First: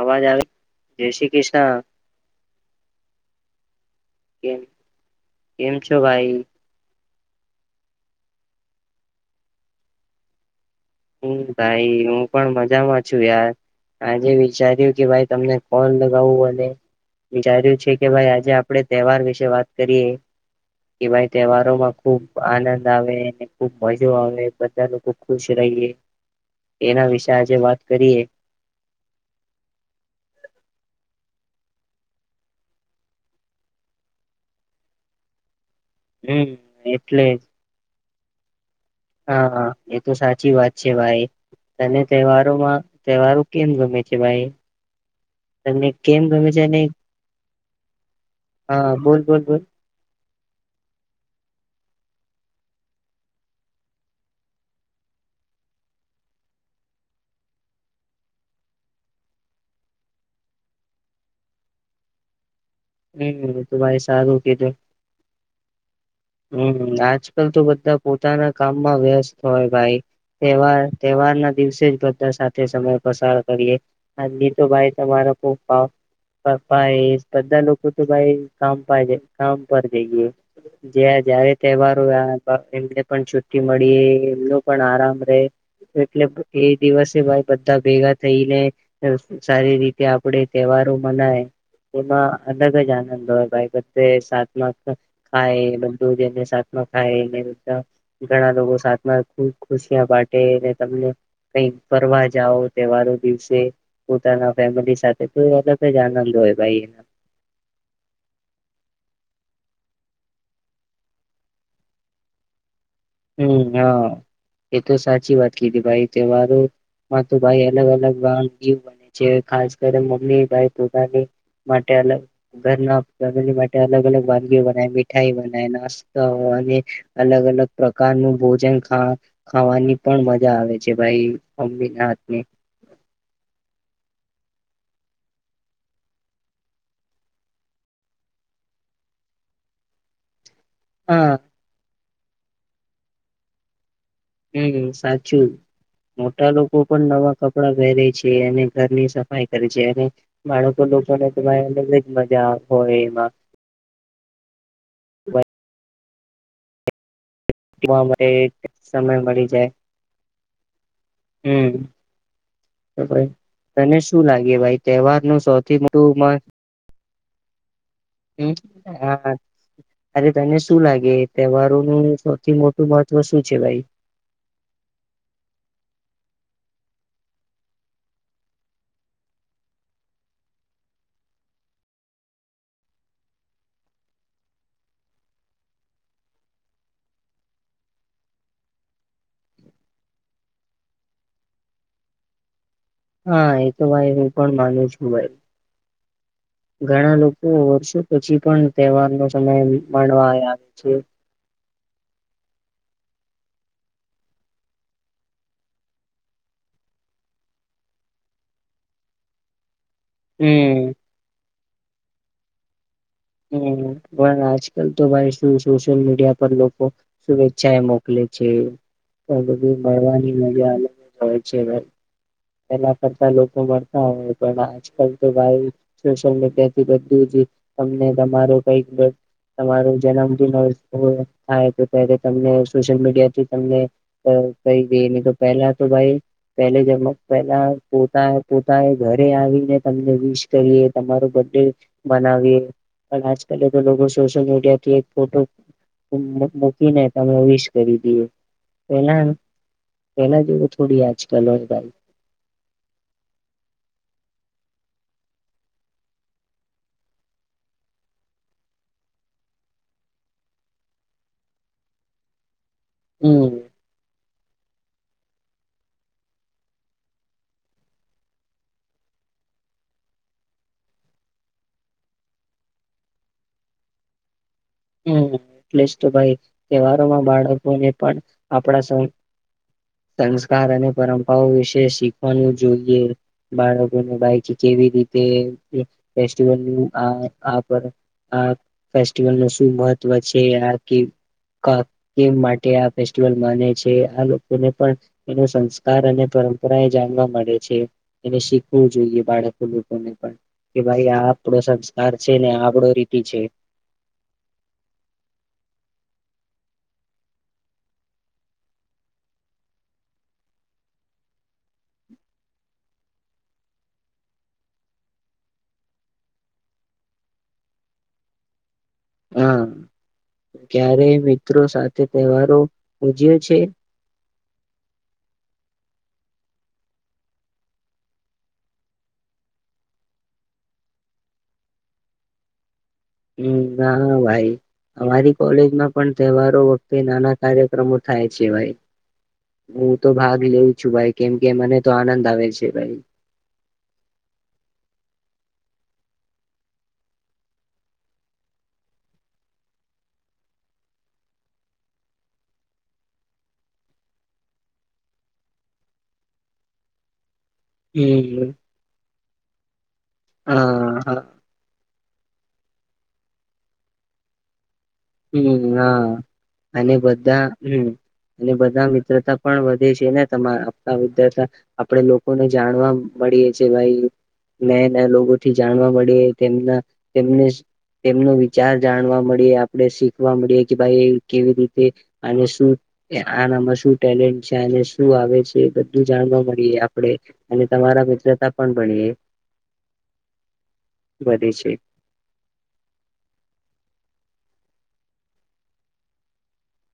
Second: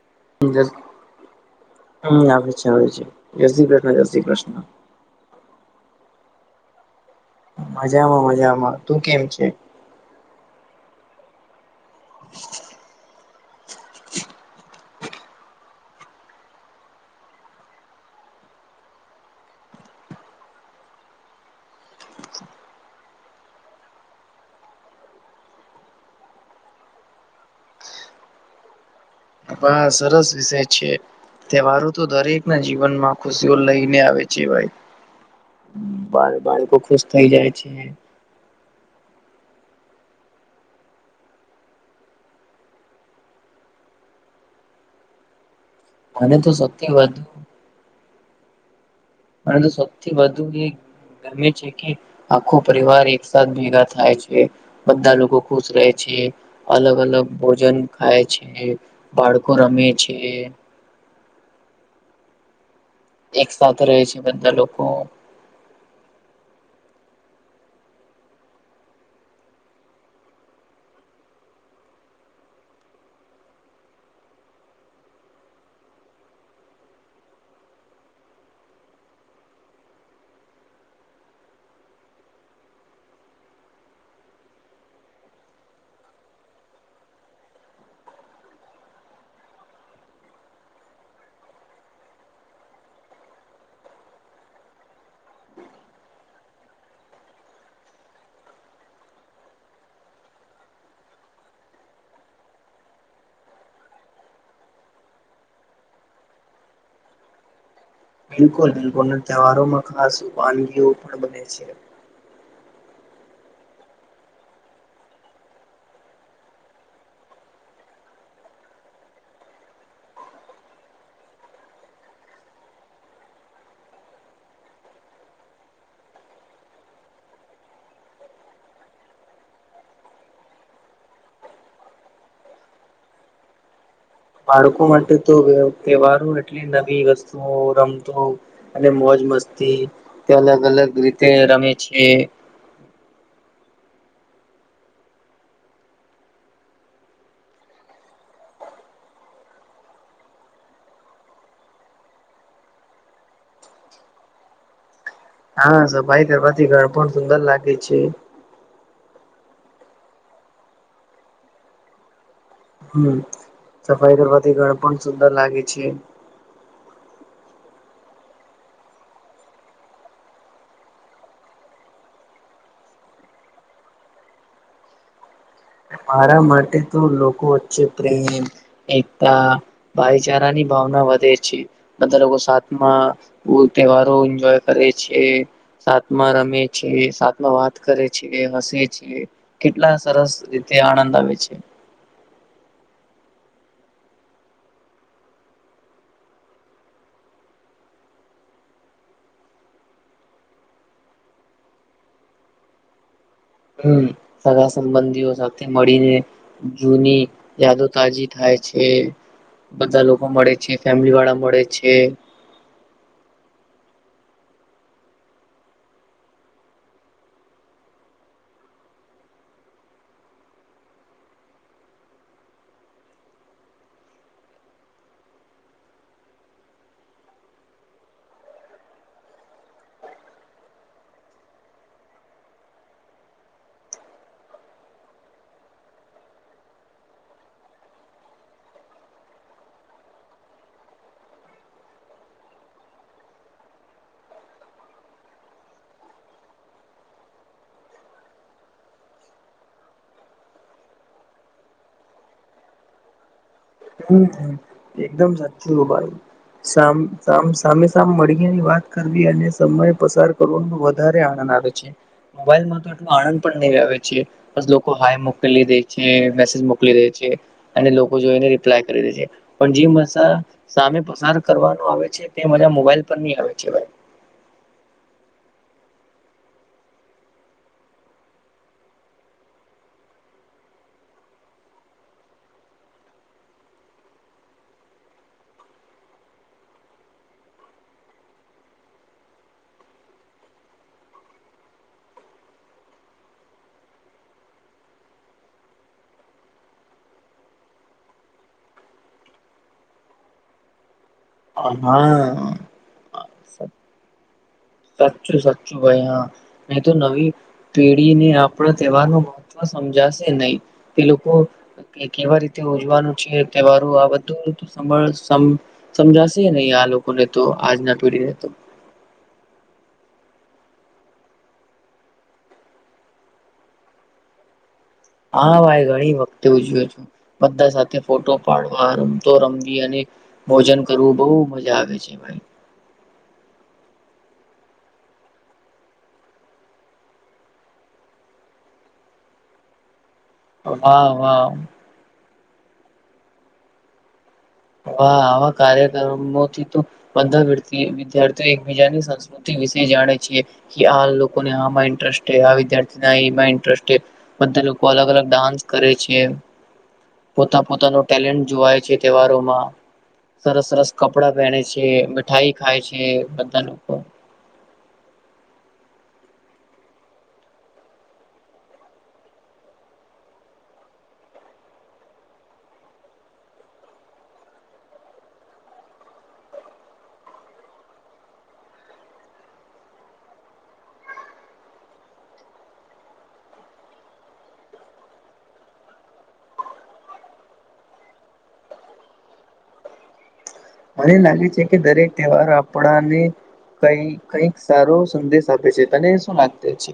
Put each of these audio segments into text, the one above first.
અવાજ આવે જય શ્રી કૃષ્ણ. હમ્મ આવે છે હો છે જય કૃષ્ણ જય કૃષ્ણ કેમ કેમ છો? ભાઈ મજામાં મજામાં. તું કેમ છે? હમ્મ ભાઈ હું પણ મજામાં છું યાર. આજે વિચાર્યું કે ભાઈ તમને કોલ લગાવું અને વિચાર્યું છે કે ભાઈ આજે આપડે તહેવાર વિશે વાત કરીએ કે ભાઈ તહેવારોમાં ખુબ આનંદ આવે ખુબ મજો આવે બધા લોકો ખુશ રહીએ એના વિશે આજે વાત કરીએ હા સરસ વિષય છે. તહેવારો તો દરેક ના જીવનમાં ખુશીઓ લઈને આવે છે. બાળ હમ બાળકો ખુશ એટલે થઈ જ. જાય છે. હા હા એ તો સાચી વાત છે ભાઈ તને તહેવારોમાં તહેવારો કેમ ગમે છે ભાઈ? [inaudible] તમને કેમ મને ગમે તો છે અને સૌથી વધુ હા. બોલ બોલ બોલ પરતું સૌથી વધુ એ ગમે છે કે આખો પરિવાર એકસાથ ભેગા થાય છે. બધા લોકો ખુશ ર હે છે. અલગ અલગ ભોજન ખાય છે બાળકો રમે છે. એક હમ્મ તો સાથે રહે ભાઈ છે સારું બધા કીધું. લોકો હમ્મ આજ કાલ તો બધા પોતાના કામમાં વ્યસ્ત હોય ભાઈ તેવાર તહેવાર ના દિવસે જ બધા સાથે સમય પસાર કરીએ આજની તો ભાઈ તમારો [unintelligible] બધા લોકો તો ભાઈ કામ પર કામ પર જઈએ. જ્યા જયારે તહેવારો એમને પણ છુ્ટી મળી એમનો પણ આરામ રહે. એટલે એ દિવસે ભાઈ બધા ભેગા થઈને સારી રીતે આપડે તહેવાર મનાય તેમાં અલગ જ આનંદ હોય ભાઈ બધે સાતમાં ખાય બધું જેને સાતમાં ખાય ઘણા લોકો સાતમાં ખુબ ખુશિયા બાટે તમને કઈક ફરવા જાવ તહેવારો દિવસે પોતાના ફેમિલી સાથે અલગ જ આનંદ હોય ભાઈ. બિલકુલ બિલકુલ ના તહેવારોમાં ખાસ વાનગીઓ પણ બને છે. હમ્મ હા એતો સાચી વાત કીધી ભાઈ તહેવારો માં તો ભાઈ અલગ અલગ વાનગીઓ બને છે, ખાસ કરી મમ્મી ભાઈ પોતાાની માટે અલગ ઘરના ફેમિલી માટે અલગ અલગ વાનગી બનાય મીઠાઈ બનાય નાસ્તા અને અલગ અલગ પ્રકારનું ભોજના ખાવા ખાવાની પણ મજા આવે છે ભાઈ અમ્મી ના હાથની. [inaudible] બાળકો માટે તો તહેવારો એટલી નવી વસ્તુઓ રમતો અને મોજ મસ્તી તે અલગ- અલગ રીતે હા રમે છે. હમ સાચું. મોટા લોકો પણ નવા કપડા પહેરે છે અને ઘરની સફાઈ કરે છે અને બાળકો લોકોને ભાઈ અલગ જ મજા હોય એમાં. [inaudible] હા સફાઈ કરવાથી ઘર પણ સુંદર લાગે છે. રમવા માટે સમય મળી જાય હમ. ભ હમ તને સફાઈ શું કરવાથી લાગે ઘર ભાઈ પણ તહેવાર સુંદર ન લાગે સૌથી છે. મોટું હ હા. અરે તને શું લાગે તહેવારોનું સૌથી મોટું મહત્વ શું છે ભાઈ? [inaudible] મારા માટે તો લોકો વચ્ચે પ્રેમ એકતા ભાઈચારાની ભાવના. વધે છે બધા લોકો સામાં તહેવારો એન્જય કરે છે. સાતમાં રમે છે સાતમાં વાત કરે છે હસે છે કેટલા સરસ રીતે તે આનંદ આવે છે. હા એ તો ભાઈ હું પણ માનું છું ભાઈ. હ. ઘણા લોકો વર્ષો પછી પણ તહેવાર નો સમય માણવા આવે છે. [inaudible] હમ સગા સંબંધીઓ સાથે મળીને જૂની યાદો તાજી થાય. બધા લોકો મળે છે હમ ફેમિલી વાળા મળે છે. હમ પણ આજ કાલ તો ભાઈ શું સોશિયલ મીડિયા પર લોકો શુભેચ્છાએ મોકલે. હોય છે તો એ બધી મળવાની મજા અલગ જ હોય છે. પેલા કરતા લોકો મળતા હોય પણ આજકાલ તો ભાઈ સોશિયલ મીડિયા થી બધું જ તમને તમારો કઈક તમારો જન્મદિન થાય તો ત્યારે તમને સોશિયલ મીડિયાથી તમને કઈ નહી તો પહેલા તો ભાઈ પહેલે જ પેલા પોતા પોતાએ ઘરે આવીને તમને વિશ કરી તમારો બર્ ડે. પણ આજકાલે તો લોકો સોશિયલ મીડિયાથી એક ફોટો મૂકીને તમે વિશ કરી દઈએ પેલામ પેલા જોવ થોડી આજકાલ હોગારી. હમ એકદમ સાચી ગબાઈ. સા સામે -સામે મળી ની વાત કરવી અને સમય પસાર કરનો વધારે આનંદ. છે મોબાઈલમાં તોટલો આનંદ ભાઈ હમ પણ નહી આવે છે. બસ લોકો હાય મોકલી દે છે મેસેજ મોકલી દે છે અને લોકો જોઈને ય કરીે પણ જે મા સામે પસાર કરવાનું આવે છે તે મજા મોબાઈલ પર ન આવે છે. હ [inaudible] હમ એટલે જ તો ભાઈ તહેવારોમાં બાળકોને પણ આપડા સ સંસ્કાર અને પરંપરાઓ વિશે શીખવાનું જોઈએ. બાળકોને બાકી કેવી રીતે ફેિવલ આ ફેસ્ટિવલ ન શું મહત્વ છે આ માટે આ ફ માને છે આ લોકોને પણ એનો સંસ્કાર અને પરંપરા એ જાણવા મળે છે એને શીખવું જોઈએ બાળકો લોકોને પણ કે ભાઈ આપડો સંસ્કાર છે ને હા આપડો રીતિ છે. સાચું- સાચું ભાઈ હા નહી તો નવી પેઢીને આપણા તહેવાર ન મહત્વ સમજાશે નહી તે લોકો કે કેવા રીતે ઉજવાનું છે તહેવારો આ બધુંળ સમજાશે લોકોને તો આજના પેઢીને તો. હા ક્યારે મિત્રો સાથે તહેવારો ઉજ્યો છે? [inaudible] હા ભાઈ ઘણી વખતે ઉજ્યો છું બધા સાથે ફોટો પાડવા રમતો રમવી અને. ભોજન કરવું બહુ મજા આવે છે ભાઈ. હમ હા ભાઈ. અમારી કોલેજમાં પણ તહેવારો વખતે નાના કાર્યક્રમો થાય છે ભાઈ. હમ. તો ભાગ લેઉ છું વાહ ભાઈ કેમ વાહ કે મને તો આનંદ આવે છે ભાઈ. હ આવા કાર્યક્રમોથી તો બધા વ્યક્તિએ વિદ્યાર્થીઓ એકબીજાની સંસ્કૃતિ. વિશે જાણીએ છીએ આ લોકોને આમાં ઇન્ટરેસ્ટે આવે ત્યારથી ના એ એમાં ઇન્ટરેસ્ટે લોકો અલગ અલગ ડાન્સ કરે છે. પોતા પોતાનો ટેલેન્ટ હમ જોવાય છે તહેવારોમાં સરસ સરસ હા હા કપડા પહેરે છે. મીઠાઈ ખાય છે, ‌ બધા લોકો. હમ હા અને બધા હમ. અને બધા મિત્રતા પણ વધે છે, ને તમા આપણા વિદ્યાદા આપડે લોકોને જાણવા મળીએ છે ભાઈ નયા નયા લોકો થી જાણવા મળી તેમના તેમને. તેમનો વિચાર જાણવા મળી આપડે શીખવા મળીએ કે ભાઈ કેવી રીતે અને શું એના આનામાં શું ટેલેન્ટ છે. શું આવે છે, બધું જાણવા મળીએ આપણે અને તમારા મિત્રતા પણ ભણીએ. [inaudible] મને લાગે છે કે દરેક તહેવાર આપણાને કઈ. કઈક સારો સંદેશ આપે છે તને શું લાગતે છે.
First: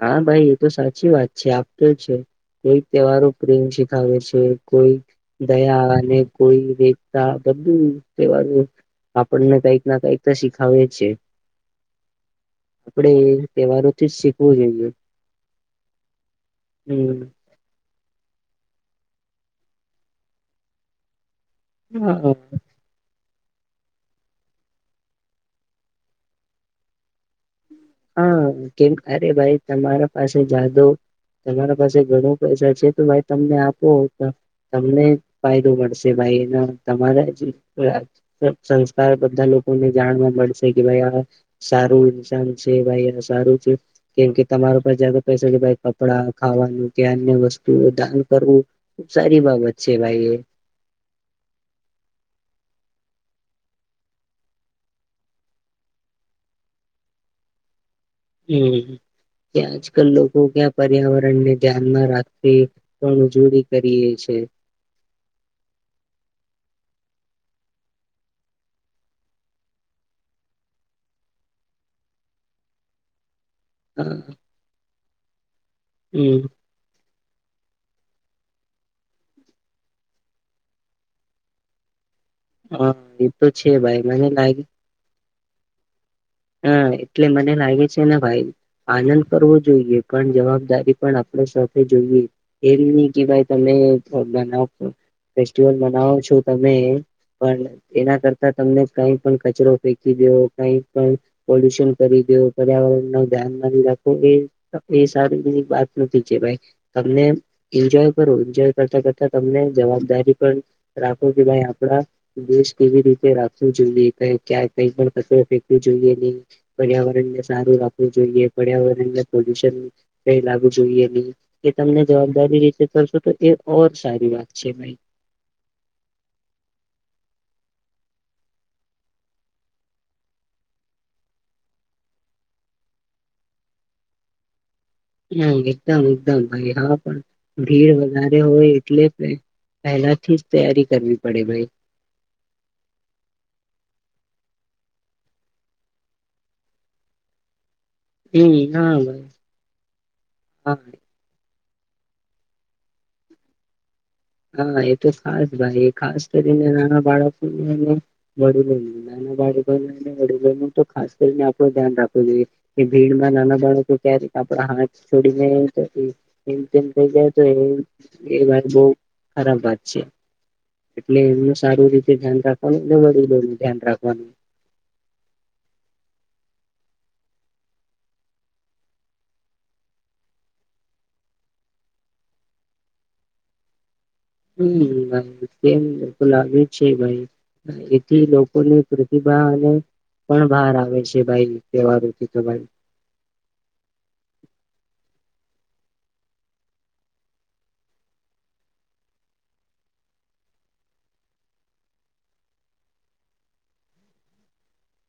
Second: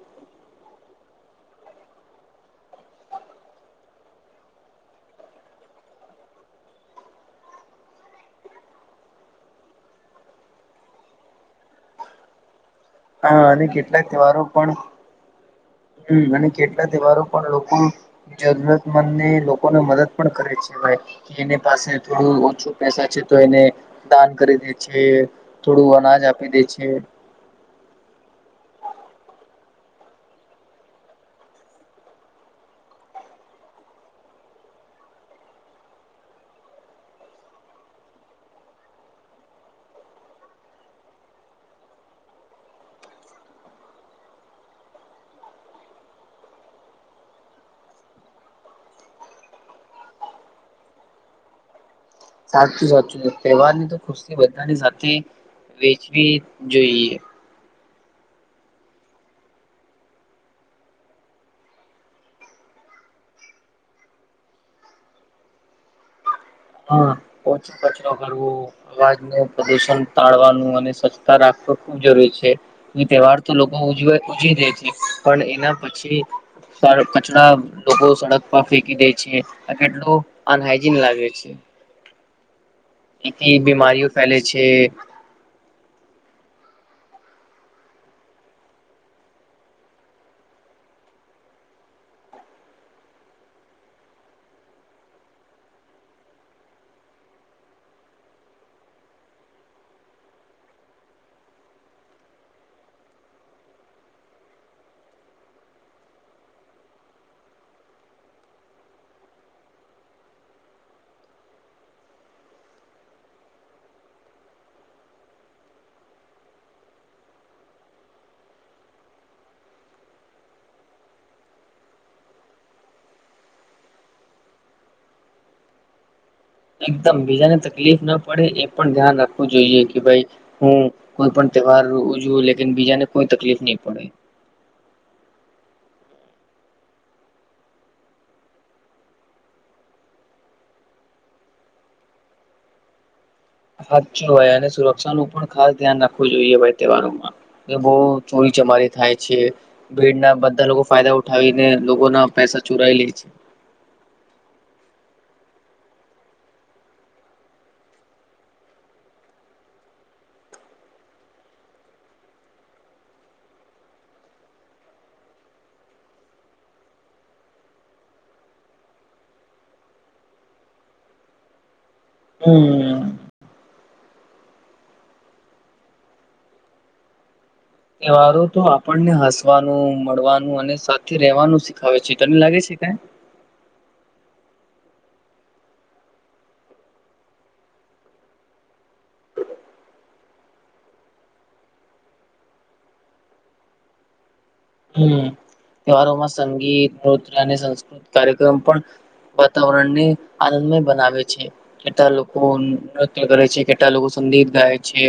હા ભાઈ એ તો સાચી વાત છે આપતો છે. કોઈ તહેવારો પ્રેમ શીખાવે છે કોઈ દયાને કોઇ એકતા. બધુ તહેવાર ઓએ આપણને કઈક ના કઈક શીખાવે છે. [inaudible] આપણેે હા એ અને કેટલાક તહેવારોથી જ તહેવારો શીખવું પણ જોઈએ. હમ અને કેટલા હમ તહેવારો પણ લોકો. જરૂરતમંદ ને લોકોને મદદ પણ કરે છે ભાઈ. કે એની પાસે હા થોડું ઓછું પેસા છે. તો એને દાન કરી દે છે, થોડું અનાજ આપી દે છે, હા કેમ અરે ભાઈ તમારા પાસે જાદો તમારા પાસે ઘણો પૈસા છે, તો ભાઈ તમને આપો તમને ફાયદો મળશે ભાઈ આઈના તમારા અ આ સંસ્કાર બધા લોકોને જાણવા મળશે કે ભાઈ આ સારું સારું. છે ભાઈ સારું છે, કેમ કે તમારો જ્યાદા પૈસા કપડા ખાવાનું ધ્યાનને વસ્ દાન કરવું ખુબ સારી બાબત છે, ભાઈ એ. [inaudible] સાચું સાચું તહેવાર ની તો ખુશી બધાની સાથે વેચવી જોઈએ. હમ. કે આજકાલ લોકો ક્યાં પર્યાવરણને ધ્યાનમાં રાખી પણ ઉજવણી કરીએ છે. હા. ઓછો કચરો કરવો અવાજ નું પ્રદુષણ ટાળવાનું અને સ્વચ્છતા રાખવ ખુબ જરૂરી છે. એ તહેવાર તો લોકો ઉજવે હા ઉજવી દે છે પણ એના પછી હમ સાફ કેટલાક લોકો સડક પર ફેંકી દે છે આ કેટલુ અનહાઈજીન લાગે છે. હા એ એન તો થી છે ભાઈ બીમારીઓ મને ફેલે લાગે છે. હા એટલે મને લાગે છે ને ભાઈ આનંદ કરવો જોઈએ પણ જવાબદારી પણ આપ સાથે જોઈએ એવી નહી કે ભાઈ તમે બનાવો. ફેસ્ટિવલ મનાવો છો તમે. પણ એના કરતા તમને કઈ પણ કચરો ફેંકી દેવ કઈ. પોલ્યુશન કરી દેવું, પર્યાવરણ ને ધ્યાન નઈ રાખો એ એ સારી તમે એન્જોય કરો જેને કરતા કરતા તમને જવાબદારી પણ રાખો કે ભાઈ આપડા દેશ કેવી રીતે રાખવો જોઈએ ક્યાંક કઈ પણ કશુંક બી જોઈએ નઇ, પર્યાવરણ ને સારું રાખવું જોઈએ, પર્યાવરણ ને પોલ્યુશન કઈ લાગુ જોઈએ એ તમને જવાબદારી રીતે કરશો તો એ ઓર સારી વાત છે ભઈ [unintelligible] [inaudible] [inaudible] એકદમ બીજાને તકલીફ ના પડે એ પણ તહેવાર ઉજવુ લેકિન બીજાને કોઈ તકલીફ નહી પડે. હા, એકદમ એકદમ ભાઈ હા પણ ભીડ વધારે હોય, એટલે પહેલાથી જ તૈયારી, કરવી પડે ભાઈ [unintelligible] [inaudible] સાચું હોય, અને સુરક્ષાનુ પણ ખાસ ધ્યાન રાખવું જોઈએ, ભાઈ તહેવારોમા કે બહુ હમ ચોરી ચમારી હા થાય ભાઈ છે, ભીડના બધા હા લોકો ફાયદા ઉઠાવી લોકો ના પૈસા ચોરાય લે છે. હા, એ તો ખાસ ભાઈ એ ખાસ કરીને નાના બાળકો ખાસ કરીને આપણે ધ્યાન રાખવુ જોઈએ, કે ભીડમાં નાના બાળકો ક્યારે આપડા હાથ છોડીને એમ તેમ થઈ, જાય. તો એ વાર બ ખરાબ વાત છે, એટલે એમનું સારુ રીતે ધ્યાન રાખવાનું ને હમ મળી બ ધ્યાન રાખવાનું તહેવારો તો આપણને હસવાનું, મળવાનું અને સાથે રેવાનું શીખાવે છે, તને લાગે છે કઈ [unintelligible] [inaudible] [inaudible] હમ્મ વાત તો તેમ લાગે છે ભાઈ એથી લોકોની પ્રતિભા અને પણ બહાર આવે છે ભાઈ તહેવારથી તો ભાઈ હમ્મ તહેવારોમાં સંગીત, નૃત્ય અને સંસ્કૃત કાર્યક્રમ પણ વાતાવરણને આનંદમય બનાવે છે, કેટલા લોકો નૃત્ય કરે છે, કેટલા લોકો મંદિર ગાય છે,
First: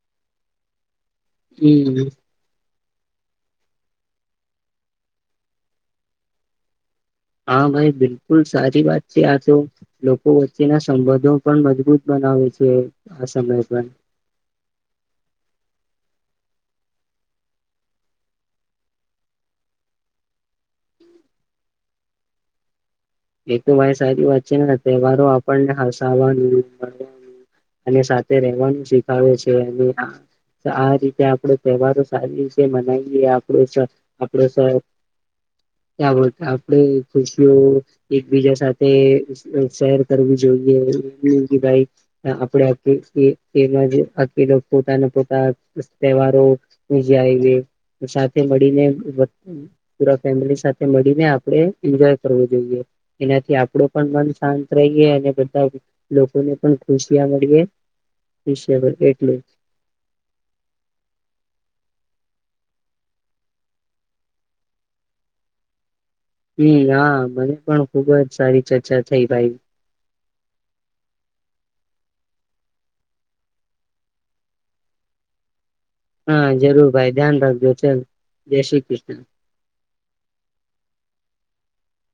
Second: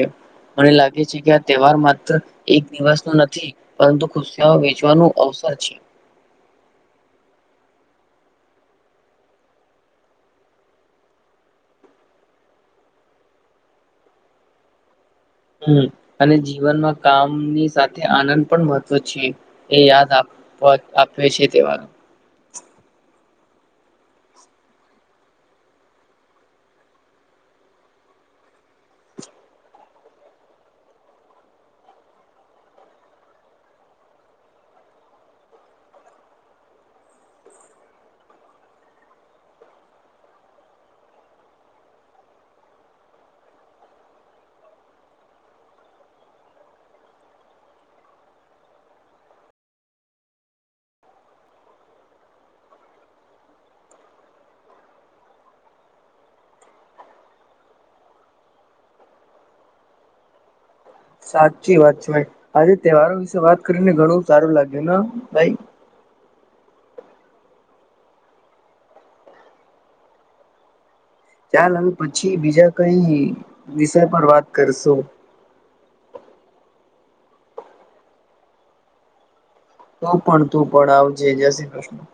મને લાગે કે આ તહેવાર હમ માત્ર એક દિવસનો નથી, પરંતુ ખુશી વેચવાનું અવસર છે. હા, ભાઈ બિલકુલ સારી વાત છે. આ તો લોકો વચ્ચેના સંબંધો પણ મજબૂત બને છે, આ સમય પર [unintelligible] [inaudible] હુ, અને જીવનમા કામની સાથે આનંદ પણ મહત્વ છે. એ યાદ આપ આપ્યો છે, તેવાર એ તો ભાઈ સારી વાત છેને, તહેવારો આપણને હસાવાનુ અને સાથે રહેવાનું શીખાવે છે, અને આ રીતે આપણે તહેવારો, સારી રીતે મનાવીએ આપણે આપણો આપડે ખુશીઓ એકબીજા સાથે શેર કરવી જોઈએ, કે ભાઈ આપડે આ એમાજે, પોતાના પોતા તહેવારો જ આવે સાથે મળીને પુરા ફેમિલી, સાથે મળીને આપણે એન્જોય કરવો જોઈએ એનાથી આપણો, પણ મન શાંત રહીએ અને બધા લોકોને પણ ખુશિયા મળીએ વિષયબ એટલું જ [unintelligible] [inaudible] સાચી વાત છે, ભાઈ આજે તહેવારો વિશે વાત કરીને ઘણું સારું લાગ્યું ને ભાઈ હમ્મ, હા મને પણ ખુબજ સારી ચર્ચા થઈ ભાઈ ચાલ હ પછી, બીજા કઈ વિષય પર વાત કરશુ હા જરૂર ભાઈ ધ્યાન રાખજો, ચલ જય શ્રી કૃષ્ણ તુ પણ તુ પણ આવજે, જય શ્રી કૃષ્ણ